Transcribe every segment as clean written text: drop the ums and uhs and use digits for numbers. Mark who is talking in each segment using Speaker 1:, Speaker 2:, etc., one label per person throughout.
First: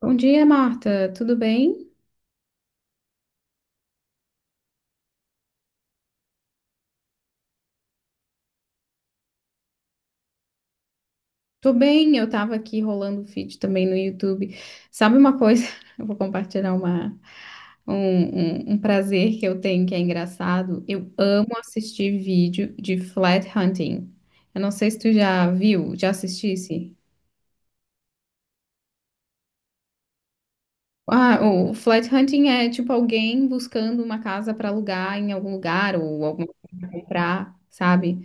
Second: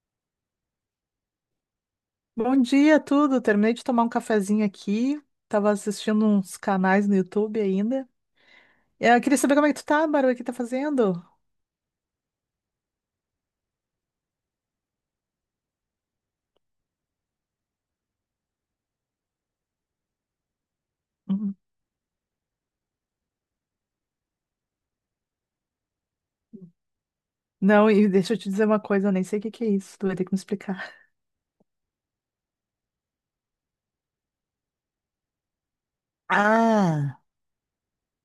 Speaker 1: Bom dia, Marta. Tudo bem?
Speaker 2: Bom dia, tudo. Terminei de tomar um cafezinho aqui. Tava assistindo uns canais no YouTube ainda. Eu queria saber como é que tu tá, Bárbara, o que tá fazendo?
Speaker 1: Tô bem, eu tava aqui rolando o feed também no YouTube. Sabe uma coisa? Eu vou compartilhar uma, um prazer que eu tenho que é engraçado. Eu
Speaker 2: Uhum.
Speaker 1: amo assistir vídeo de flat hunting. Eu não sei se tu já viu, já assistisse.
Speaker 2: Não, e deixa eu te dizer uma coisa, eu nem sei o que que é isso. Tu vai ter que me explicar.
Speaker 1: Ah, o flat hunting é tipo alguém buscando uma casa para alugar em algum lugar ou alguma coisa pra
Speaker 2: Ah.
Speaker 1: comprar, sabe?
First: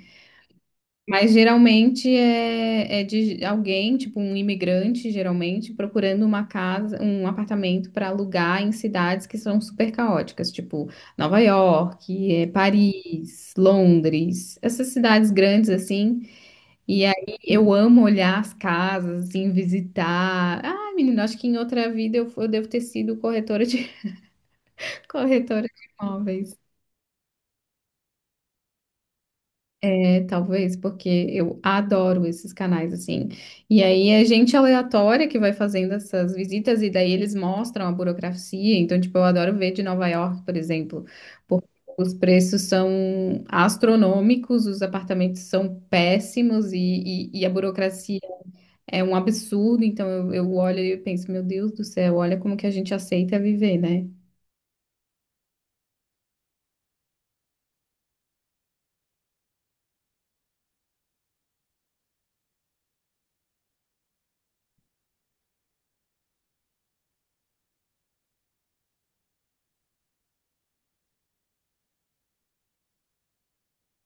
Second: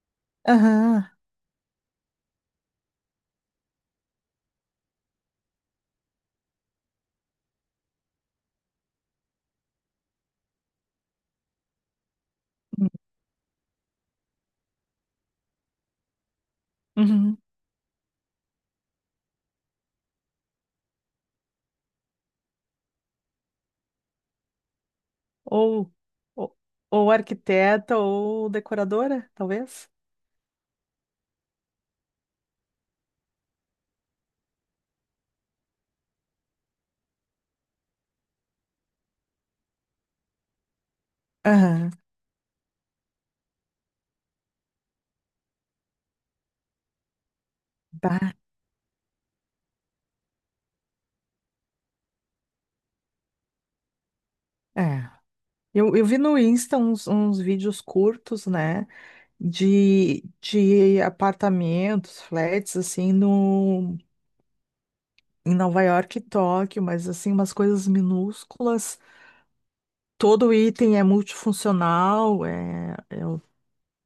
Speaker 2: Aham.
Speaker 1: Mas geralmente é de alguém, tipo um imigrante, geralmente, procurando uma casa, um apartamento para alugar em cidades que são super caóticas, tipo Nova York, Paris, Londres, essas cidades grandes assim. E
Speaker 2: Uhum.
Speaker 1: aí eu amo olhar as casas, assim, visitar. Ah, menina, acho que em outra vida eu devo ter sido corretora de corretora de
Speaker 2: Ou, ou,
Speaker 1: imóveis.
Speaker 2: ou arquiteta ou decoradora, talvez?
Speaker 1: Talvez, porque eu adoro esses canais, assim. E aí é gente aleatória que vai fazendo essas visitas, e daí eles mostram a burocracia. Então, tipo, eu adoro ver de Nova York, por exemplo, porque
Speaker 2: Aham.
Speaker 1: os preços são astronômicos, os apartamentos são péssimos e a burocracia
Speaker 2: Bah,
Speaker 1: é um absurdo. Então, eu olho e eu penso, meu Deus do céu, olha como que a gente aceita viver, né?
Speaker 2: é. Eu vi no Insta uns vídeos curtos, né, de apartamentos, flats, assim, no, em Nova York e Tóquio, mas assim, umas coisas minúsculas. Todo item é multifuncional,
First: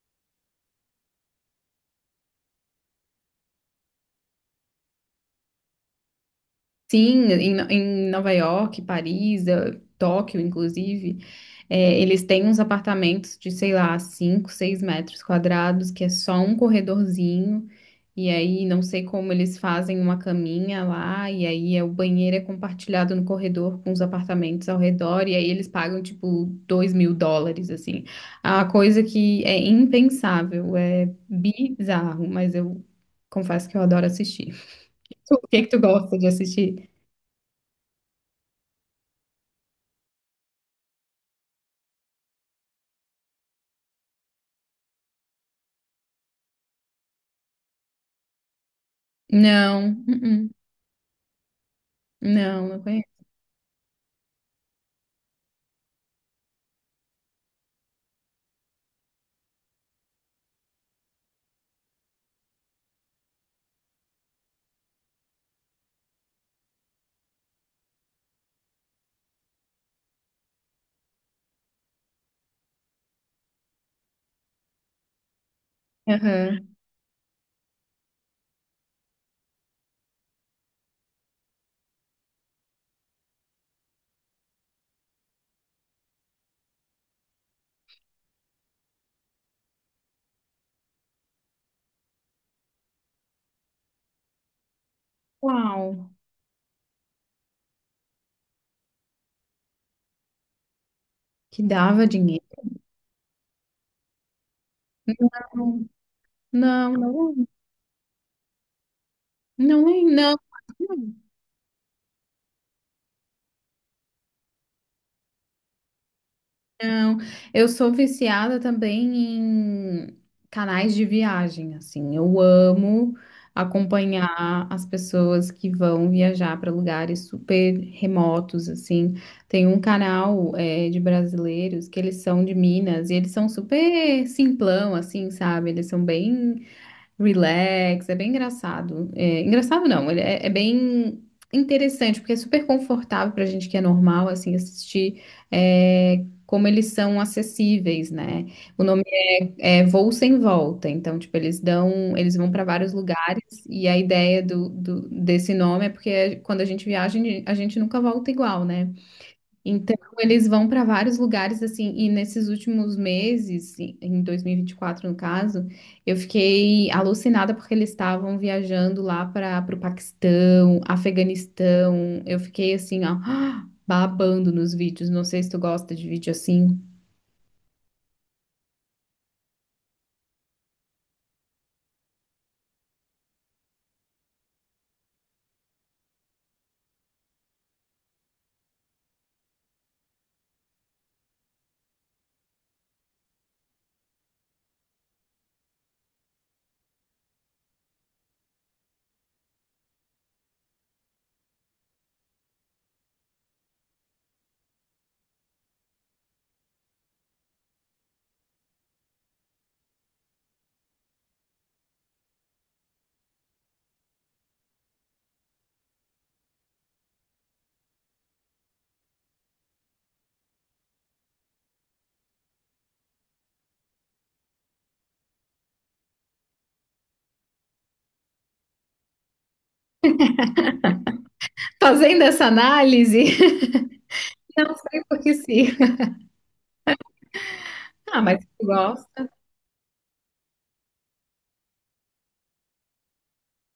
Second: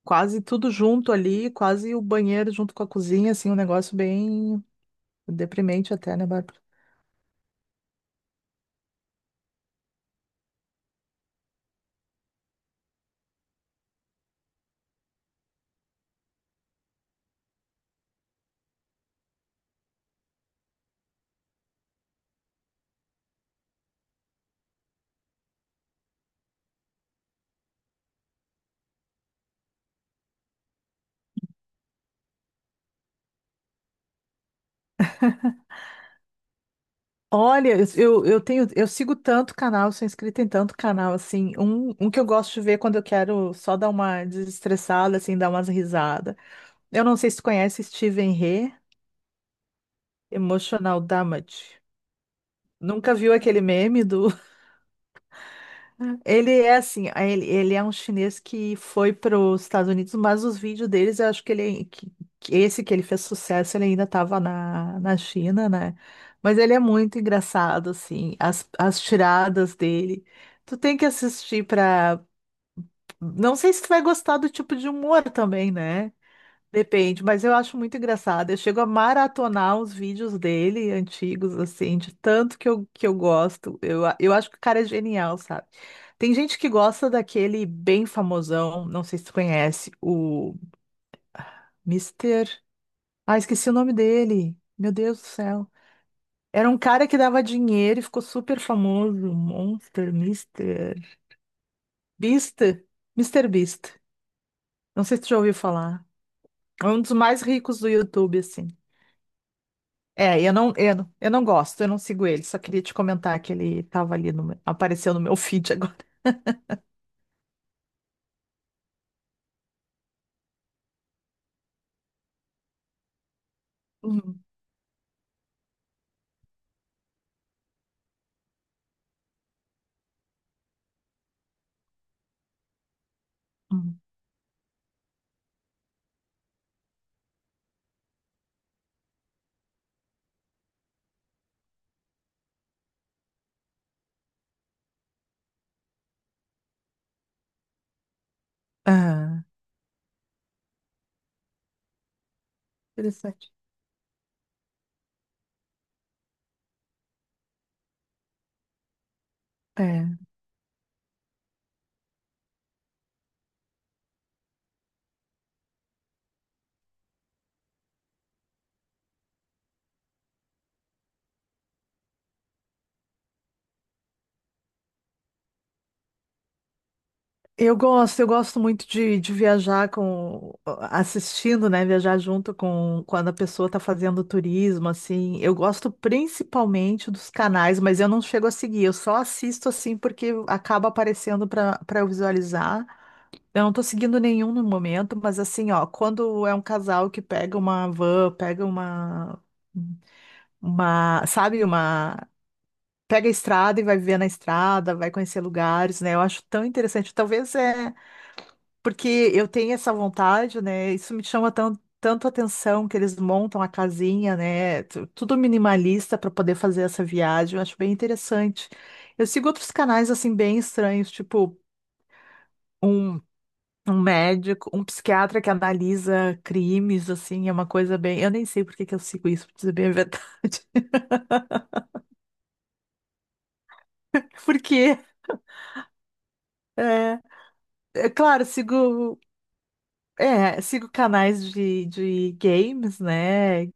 Speaker 2: quase tudo junto ali, quase o banheiro junto com a cozinha, assim, um negócio bem deprimente até, né, Bárbara?
Speaker 1: Sim, em Nova York, Paris, Tóquio, inclusive. É, eles têm uns apartamentos de, sei lá, 5, 6 metros quadrados, que é só um corredorzinho, e aí não sei como eles fazem uma caminha lá, e aí é, o banheiro é compartilhado no corredor com os apartamentos ao redor, e aí eles pagam tipo 2 mil dólares, assim. É uma coisa que é impensável, é bizarro, mas eu confesso que eu adoro assistir. O que que tu gosta de assistir?
Speaker 2: Olha, eu tenho, eu sigo tanto canal, sou inscrita em tanto canal, assim, um que eu gosto de ver quando eu quero só dar uma desestressada, assim, dar umas risadas. Eu não sei se tu conhece Steven He,
Speaker 1: Não, uh-uh,
Speaker 2: Emotional Damage.
Speaker 1: não, não conheço.
Speaker 2: Nunca viu aquele meme do, Ele é um chinês que foi para os Estados Unidos, mas os vídeos deles, eu acho que esse que ele fez sucesso, ele ainda estava na China, né? Mas ele é muito engraçado, assim, as tiradas dele. Tu tem que assistir para, não sei se tu vai gostar do tipo de humor também, né?
Speaker 1: Aham.
Speaker 2: Depende, mas eu acho muito engraçado. Eu chego a maratonar os vídeos dele, antigos, assim, de tanto que eu gosto. Eu acho que o cara é genial, sabe? Tem gente que gosta daquele bem famosão, não sei se tu conhece, o Mister. Ah, esqueci o nome dele. Meu Deus do céu.
Speaker 1: Uau,
Speaker 2: Era um cara que dava dinheiro e ficou super famoso. Monster, Mister.
Speaker 1: que dava dinheiro.
Speaker 2: Beast. Mister Beast. Não sei se tu já
Speaker 1: Não,
Speaker 2: ouviu falar. É
Speaker 1: não,
Speaker 2: um dos mais
Speaker 1: não,
Speaker 2: ricos do YouTube, assim.
Speaker 1: não, não, não.
Speaker 2: Eu não gosto, eu não sigo ele. Só queria te comentar que ele estava ali apareceu no meu feed agora.
Speaker 1: não. Eu sou viciada também em canais de viagem, assim. Eu amo
Speaker 2: Uhum,
Speaker 1: acompanhar as pessoas que vão viajar para lugares super remotos, assim. Tem um canal é, de brasileiros que eles são de Minas e eles são
Speaker 2: uhum.
Speaker 1: super simplão, assim, sabe? Eles são bem Relax, é bem engraçado. É, engraçado não, ele é bem interessante, porque é super confortável pra gente que é normal, assim, assistir é, como eles são acessíveis, né? O nome
Speaker 2: Ah,
Speaker 1: é Voo Sem Volta, então, tipo, eles dão, eles vão pra vários lugares,
Speaker 2: interessante.
Speaker 1: e a ideia desse nome é porque quando a gente viaja, a gente nunca volta igual, né? Então,
Speaker 2: É.
Speaker 1: eles vão para vários lugares, assim, e nesses últimos meses, em 2024, no caso, eu fiquei alucinada porque eles estavam viajando lá para o Paquistão, Afeganistão. Eu fiquei assim, ó, babando nos vídeos. Não sei se tu gosta de vídeo assim.
Speaker 2: Eu gosto muito de viajar com, assistindo, né? Viajar junto com quando a pessoa está fazendo turismo, assim. Eu gosto principalmente dos canais, mas eu não chego a seguir. Eu só assisto assim porque acaba aparecendo para eu visualizar. Eu não tô seguindo nenhum no momento, mas assim, ó, quando é um casal que pega uma van, pega uma, sabe, uma, pega a estrada e vai viver na estrada, vai conhecer lugares, né? Eu acho tão interessante. Talvez é porque eu tenho essa vontade, né? Isso me chama tanto atenção que eles montam a casinha, né? Tudo minimalista para poder fazer essa viagem. Eu acho bem interessante. Eu sigo outros canais assim bem estranhos, tipo um Um médico, um psiquiatra que analisa crimes, assim, é uma coisa bem. Eu nem sei por que que eu sigo isso, pra dizer bem a verdade.
Speaker 1: Fazendo essa análise, não
Speaker 2: Porque,
Speaker 1: sei por que sim.
Speaker 2: é, é
Speaker 1: Ah, mas
Speaker 2: claro,
Speaker 1: tu gosta?
Speaker 2: sigo canais de games, né?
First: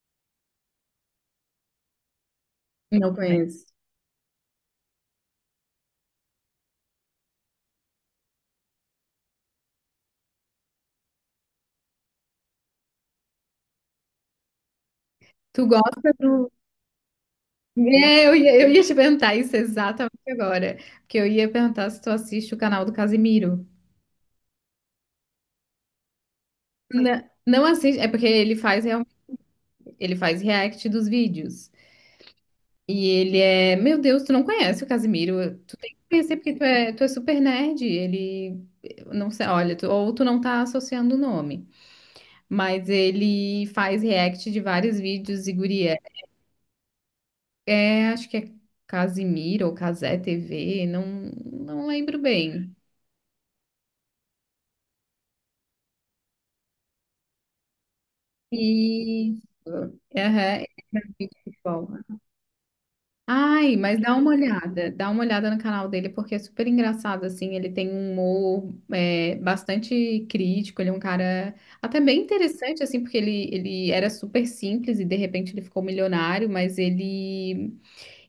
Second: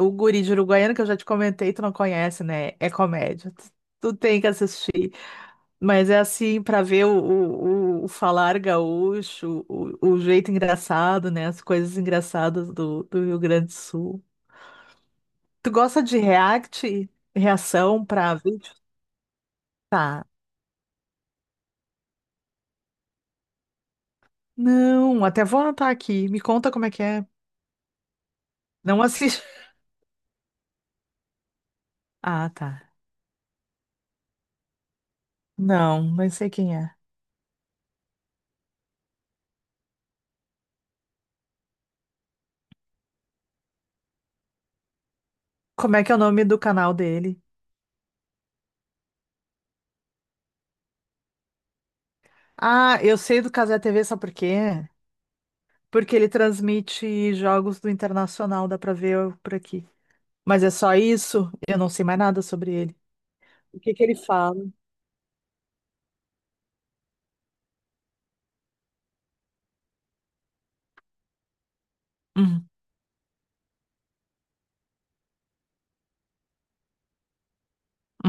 Speaker 2: O Guri de Uruguaiana, que eu já te comentei, tu não conhece, né? É
Speaker 1: Não
Speaker 2: comédia.
Speaker 1: conheço.
Speaker 2: Tu tem que assistir. Mas é assim, pra ver o falar gaúcho, o jeito engraçado, né? As coisas engraçadas do Rio Grande do Sul.
Speaker 1: Tu
Speaker 2: Tu gosta
Speaker 1: gosta
Speaker 2: de
Speaker 1: do.
Speaker 2: React, reação
Speaker 1: É, eu
Speaker 2: pra
Speaker 1: ia, eu
Speaker 2: vídeo?
Speaker 1: ia te perguntar isso exatamente
Speaker 2: Tá.
Speaker 1: agora. Porque eu ia perguntar se tu assiste o canal do Casimiro.
Speaker 2: Não, até vou anotar aqui. Me conta como é que
Speaker 1: Não,
Speaker 2: é.
Speaker 1: não assiste, é porque ele faz
Speaker 2: Não assisto.
Speaker 1: ele faz react dos vídeos.
Speaker 2: Ah, tá.
Speaker 1: E ele é, meu Deus, tu não conhece o Casimiro, tu tem que
Speaker 2: Não, não
Speaker 1: conhecer
Speaker 2: sei
Speaker 1: porque
Speaker 2: quem é.
Speaker 1: tu é super nerd, ele não sei, olha, ou tu não tá associando o nome, mas ele faz react de vários vídeos e
Speaker 2: Como
Speaker 1: guria,
Speaker 2: é que é o nome do canal dele?
Speaker 1: acho que é Casimiro ou Casé TV, não lembro bem.
Speaker 2: Ah, eu sei do Cazé TV, sabe por quê? Porque ele transmite jogos do Internacional, dá pra
Speaker 1: E
Speaker 2: ver por aqui.
Speaker 1: aham,
Speaker 2: Mas
Speaker 1: é
Speaker 2: é só isso?
Speaker 1: muito
Speaker 2: Eu
Speaker 1: bom.
Speaker 2: não sei mais nada sobre ele.
Speaker 1: Ai,
Speaker 2: O que
Speaker 1: mas
Speaker 2: que ele fala?
Speaker 1: dá uma olhada no canal dele, porque é super engraçado, assim, ele tem um humor é, bastante crítico, ele é um cara até bem
Speaker 2: Uhum,
Speaker 1: interessante, assim, porque ele era super simples e de repente ele ficou milionário, mas ele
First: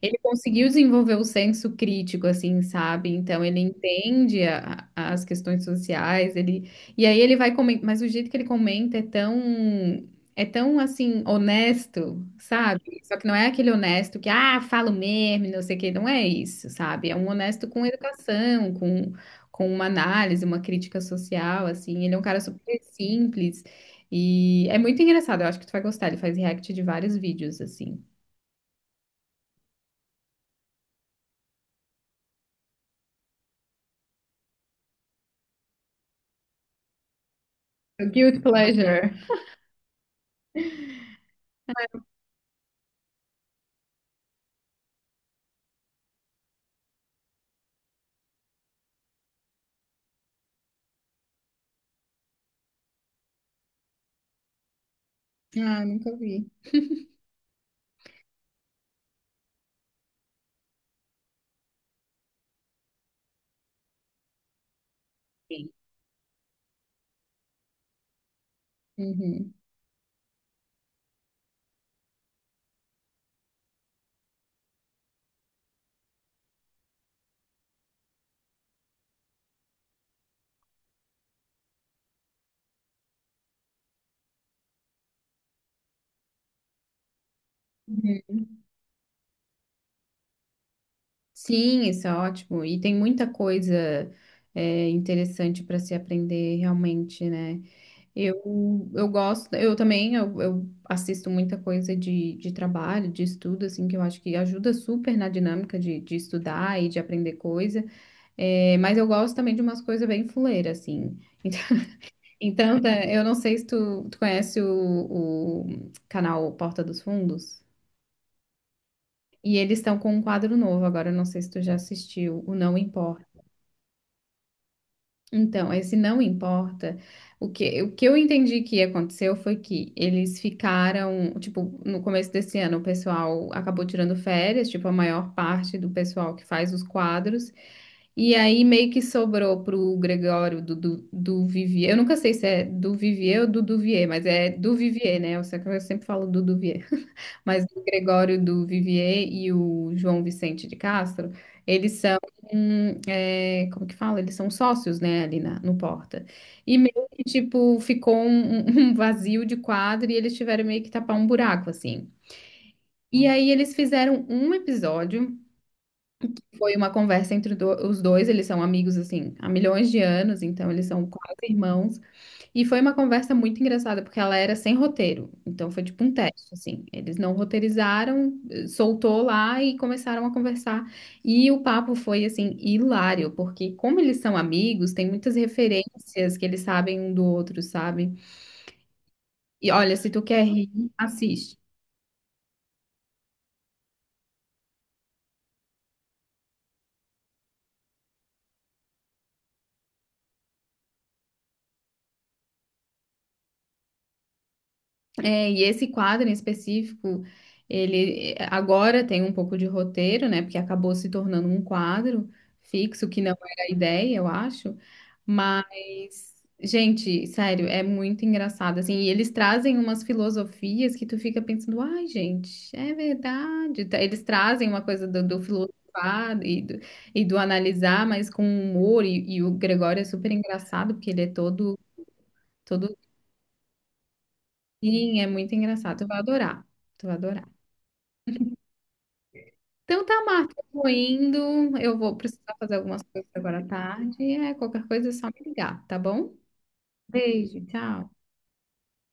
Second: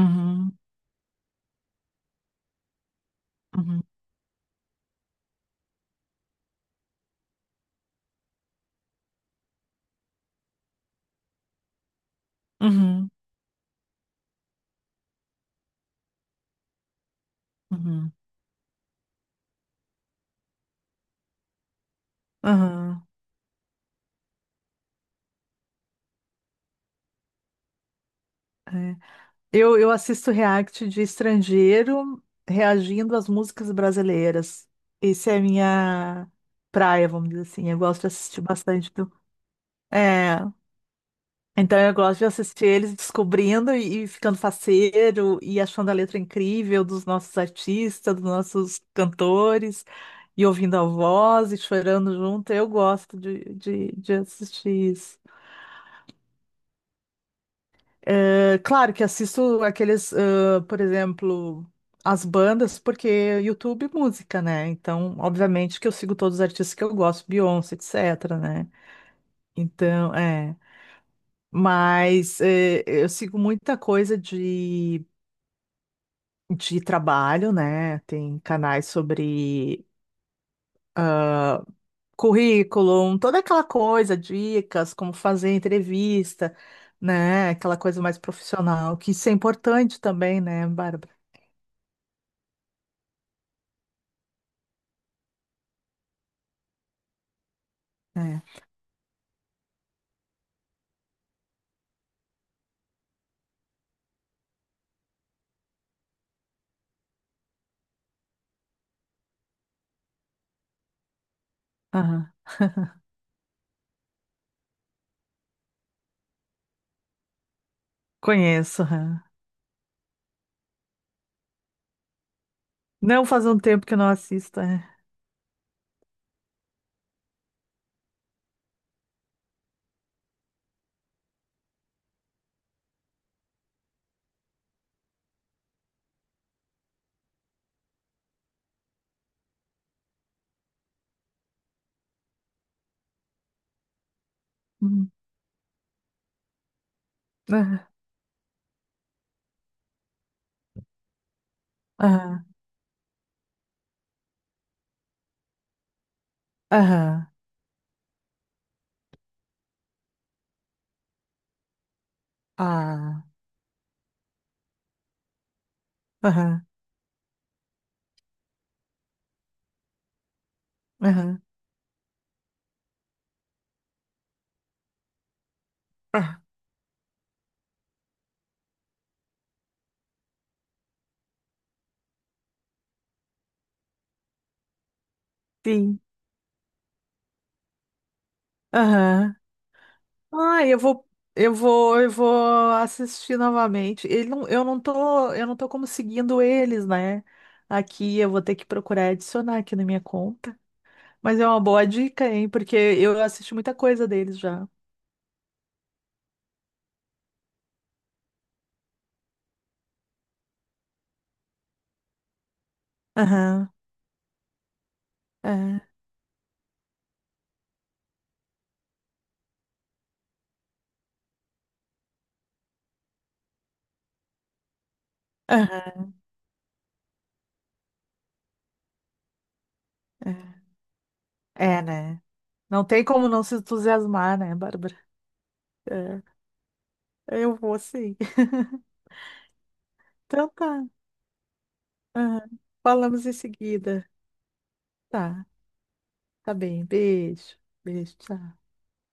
Speaker 1: ele conseguiu desenvolver o senso crítico, assim, sabe? Então ele
Speaker 2: uhum,
Speaker 1: entende as questões sociais, ele e aí ele vai comentar, mas o jeito que ele comenta é tão assim honesto, sabe?
Speaker 2: uhum,
Speaker 1: Só que não é aquele honesto que ah, falo mesmo, não sei o quê, não é isso, sabe? É um honesto com
Speaker 2: uhum,
Speaker 1: educação, com uma análise, uma crítica social, assim. Ele é um cara super
Speaker 2: uhum,
Speaker 1: simples e é muito engraçado. Eu acho que tu vai gostar. Ele faz react de vários vídeos, assim.
Speaker 2: é. Eu assisto react de estrangeiro reagindo às músicas brasileiras. Essa é a minha praia, vamos dizer assim. Eu gosto
Speaker 1: O
Speaker 2: de
Speaker 1: Guilty
Speaker 2: assistir bastante do...
Speaker 1: Pleasure.
Speaker 2: É, então eu gosto de assistir eles descobrindo e ficando faceiro e achando a letra incrível dos nossos artistas, dos nossos cantores, e ouvindo a voz e chorando junto. Eu gosto de assistir isso.
Speaker 1: Ah, nunca vi.
Speaker 2: Eh, claro que assisto aqueles, ah, por exemplo, as bandas, porque YouTube música, né? Então,
Speaker 1: Sim.
Speaker 2: obviamente que eu sigo todos os artistas que eu gosto, Beyoncé, etc, né?
Speaker 1: Uhum.
Speaker 2: Então, é. Mas eh, eu sigo muita coisa de trabalho, né? Tem canais sobre currículo, toda aquela coisa, dicas, como fazer entrevista, né? Aquela coisa mais
Speaker 1: Uhum.
Speaker 2: profissional, que isso é importante também, né, Bárbara?
Speaker 1: Sim, isso é ótimo. E tem muita coisa é, interessante para se aprender realmente, né?
Speaker 2: É.
Speaker 1: Eu também eu assisto muita coisa de trabalho, de estudo, assim, que eu acho que ajuda super na dinâmica de estudar e de aprender coisa. É, mas eu gosto também de umas coisas bem fuleiras, assim.
Speaker 2: Aham.
Speaker 1: Tá, eu não sei se tu conhece o canal Porta dos Fundos.
Speaker 2: Conheço. Aham.
Speaker 1: E eles estão com um quadro novo agora, eu não sei se tu já assistiu, o Não Importa.
Speaker 2: Não faz um tempo que eu não assisto. É.
Speaker 1: Então, esse Não Importa, o que eu entendi que aconteceu foi que eles ficaram, tipo, no começo desse ano o pessoal acabou tirando férias, tipo, a maior parte do pessoal que faz os quadros, e aí meio que sobrou pro Gregório do Vivier, eu nunca sei se é do Vivier ou do Duvier, mas é do
Speaker 2: Hum.
Speaker 1: Vivier, né? Eu sei que eu sempre falo do Duvier. Mas o
Speaker 2: Aham.
Speaker 1: Gregório do Vivier e o João Vicente de Castro, eles são,
Speaker 2: Aham.
Speaker 1: é, como que fala? Eles são sócios, né, ali na, no Porta. E meio que,
Speaker 2: Aham.
Speaker 1: tipo, ficou um, um vazio de quadro e eles tiveram meio que tapar um buraco, assim.
Speaker 2: Ah.
Speaker 1: E aí eles fizeram um episódio,
Speaker 2: Aham.
Speaker 1: foi uma conversa entre os dois, eles são amigos, assim, há milhões de anos, então eles são quase
Speaker 2: Aham.
Speaker 1: irmãos. E foi uma conversa muito engraçada, porque ela era sem roteiro. Então foi tipo um
Speaker 2: Ah.
Speaker 1: teste, assim. Eles não roteirizaram, soltou lá e começaram a conversar. E o papo foi, assim, hilário, porque como eles são amigos, tem muitas
Speaker 2: Sim.
Speaker 1: referências que eles sabem um do outro, sabe?
Speaker 2: Aham.
Speaker 1: E olha, se tu quer
Speaker 2: Ah,
Speaker 1: rir, assiste.
Speaker 2: eu vou assistir novamente. Ele não, eu não tô como seguindo eles, né? Aqui eu vou ter que procurar adicionar aqui na minha conta. Mas é uma boa dica, hein? Porque eu assisti muita coisa deles já.
Speaker 1: É, e esse quadro em específico, ele agora tem um pouco de roteiro, né? Porque acabou se tornando um quadro fixo, que não era
Speaker 2: Aham.
Speaker 1: a ideia, eu acho.
Speaker 2: É.
Speaker 1: Mas, gente, sério, é muito engraçado, assim. E eles trazem umas filosofias que tu fica pensando, ai, gente, é verdade. Tá, eles trazem uma coisa do, do
Speaker 2: Aham.
Speaker 1: filosofar e do analisar, mas com humor. E o Gregório é super
Speaker 2: É,
Speaker 1: engraçado, porque ele é todo.
Speaker 2: É, né? Não
Speaker 1: Todo
Speaker 2: tem como não se entusiasmar, né, Bárbara?
Speaker 1: Sim, é muito engraçado. Tu vai
Speaker 2: É,
Speaker 1: adorar. Tu vai adorar.
Speaker 2: eu vou sim.
Speaker 1: Então tá,
Speaker 2: Então
Speaker 1: Marta, eu
Speaker 2: tá.
Speaker 1: vou indo. Eu vou precisar
Speaker 2: Aham.
Speaker 1: fazer algumas
Speaker 2: Falamos
Speaker 1: coisas
Speaker 2: em
Speaker 1: agora à
Speaker 2: seguida.
Speaker 1: tarde. É, qualquer coisa é só me
Speaker 2: Tá,
Speaker 1: ligar, tá bom?
Speaker 2: tá bem. Beijo.
Speaker 1: Beijo, tchau.
Speaker 2: Beijo, tchau.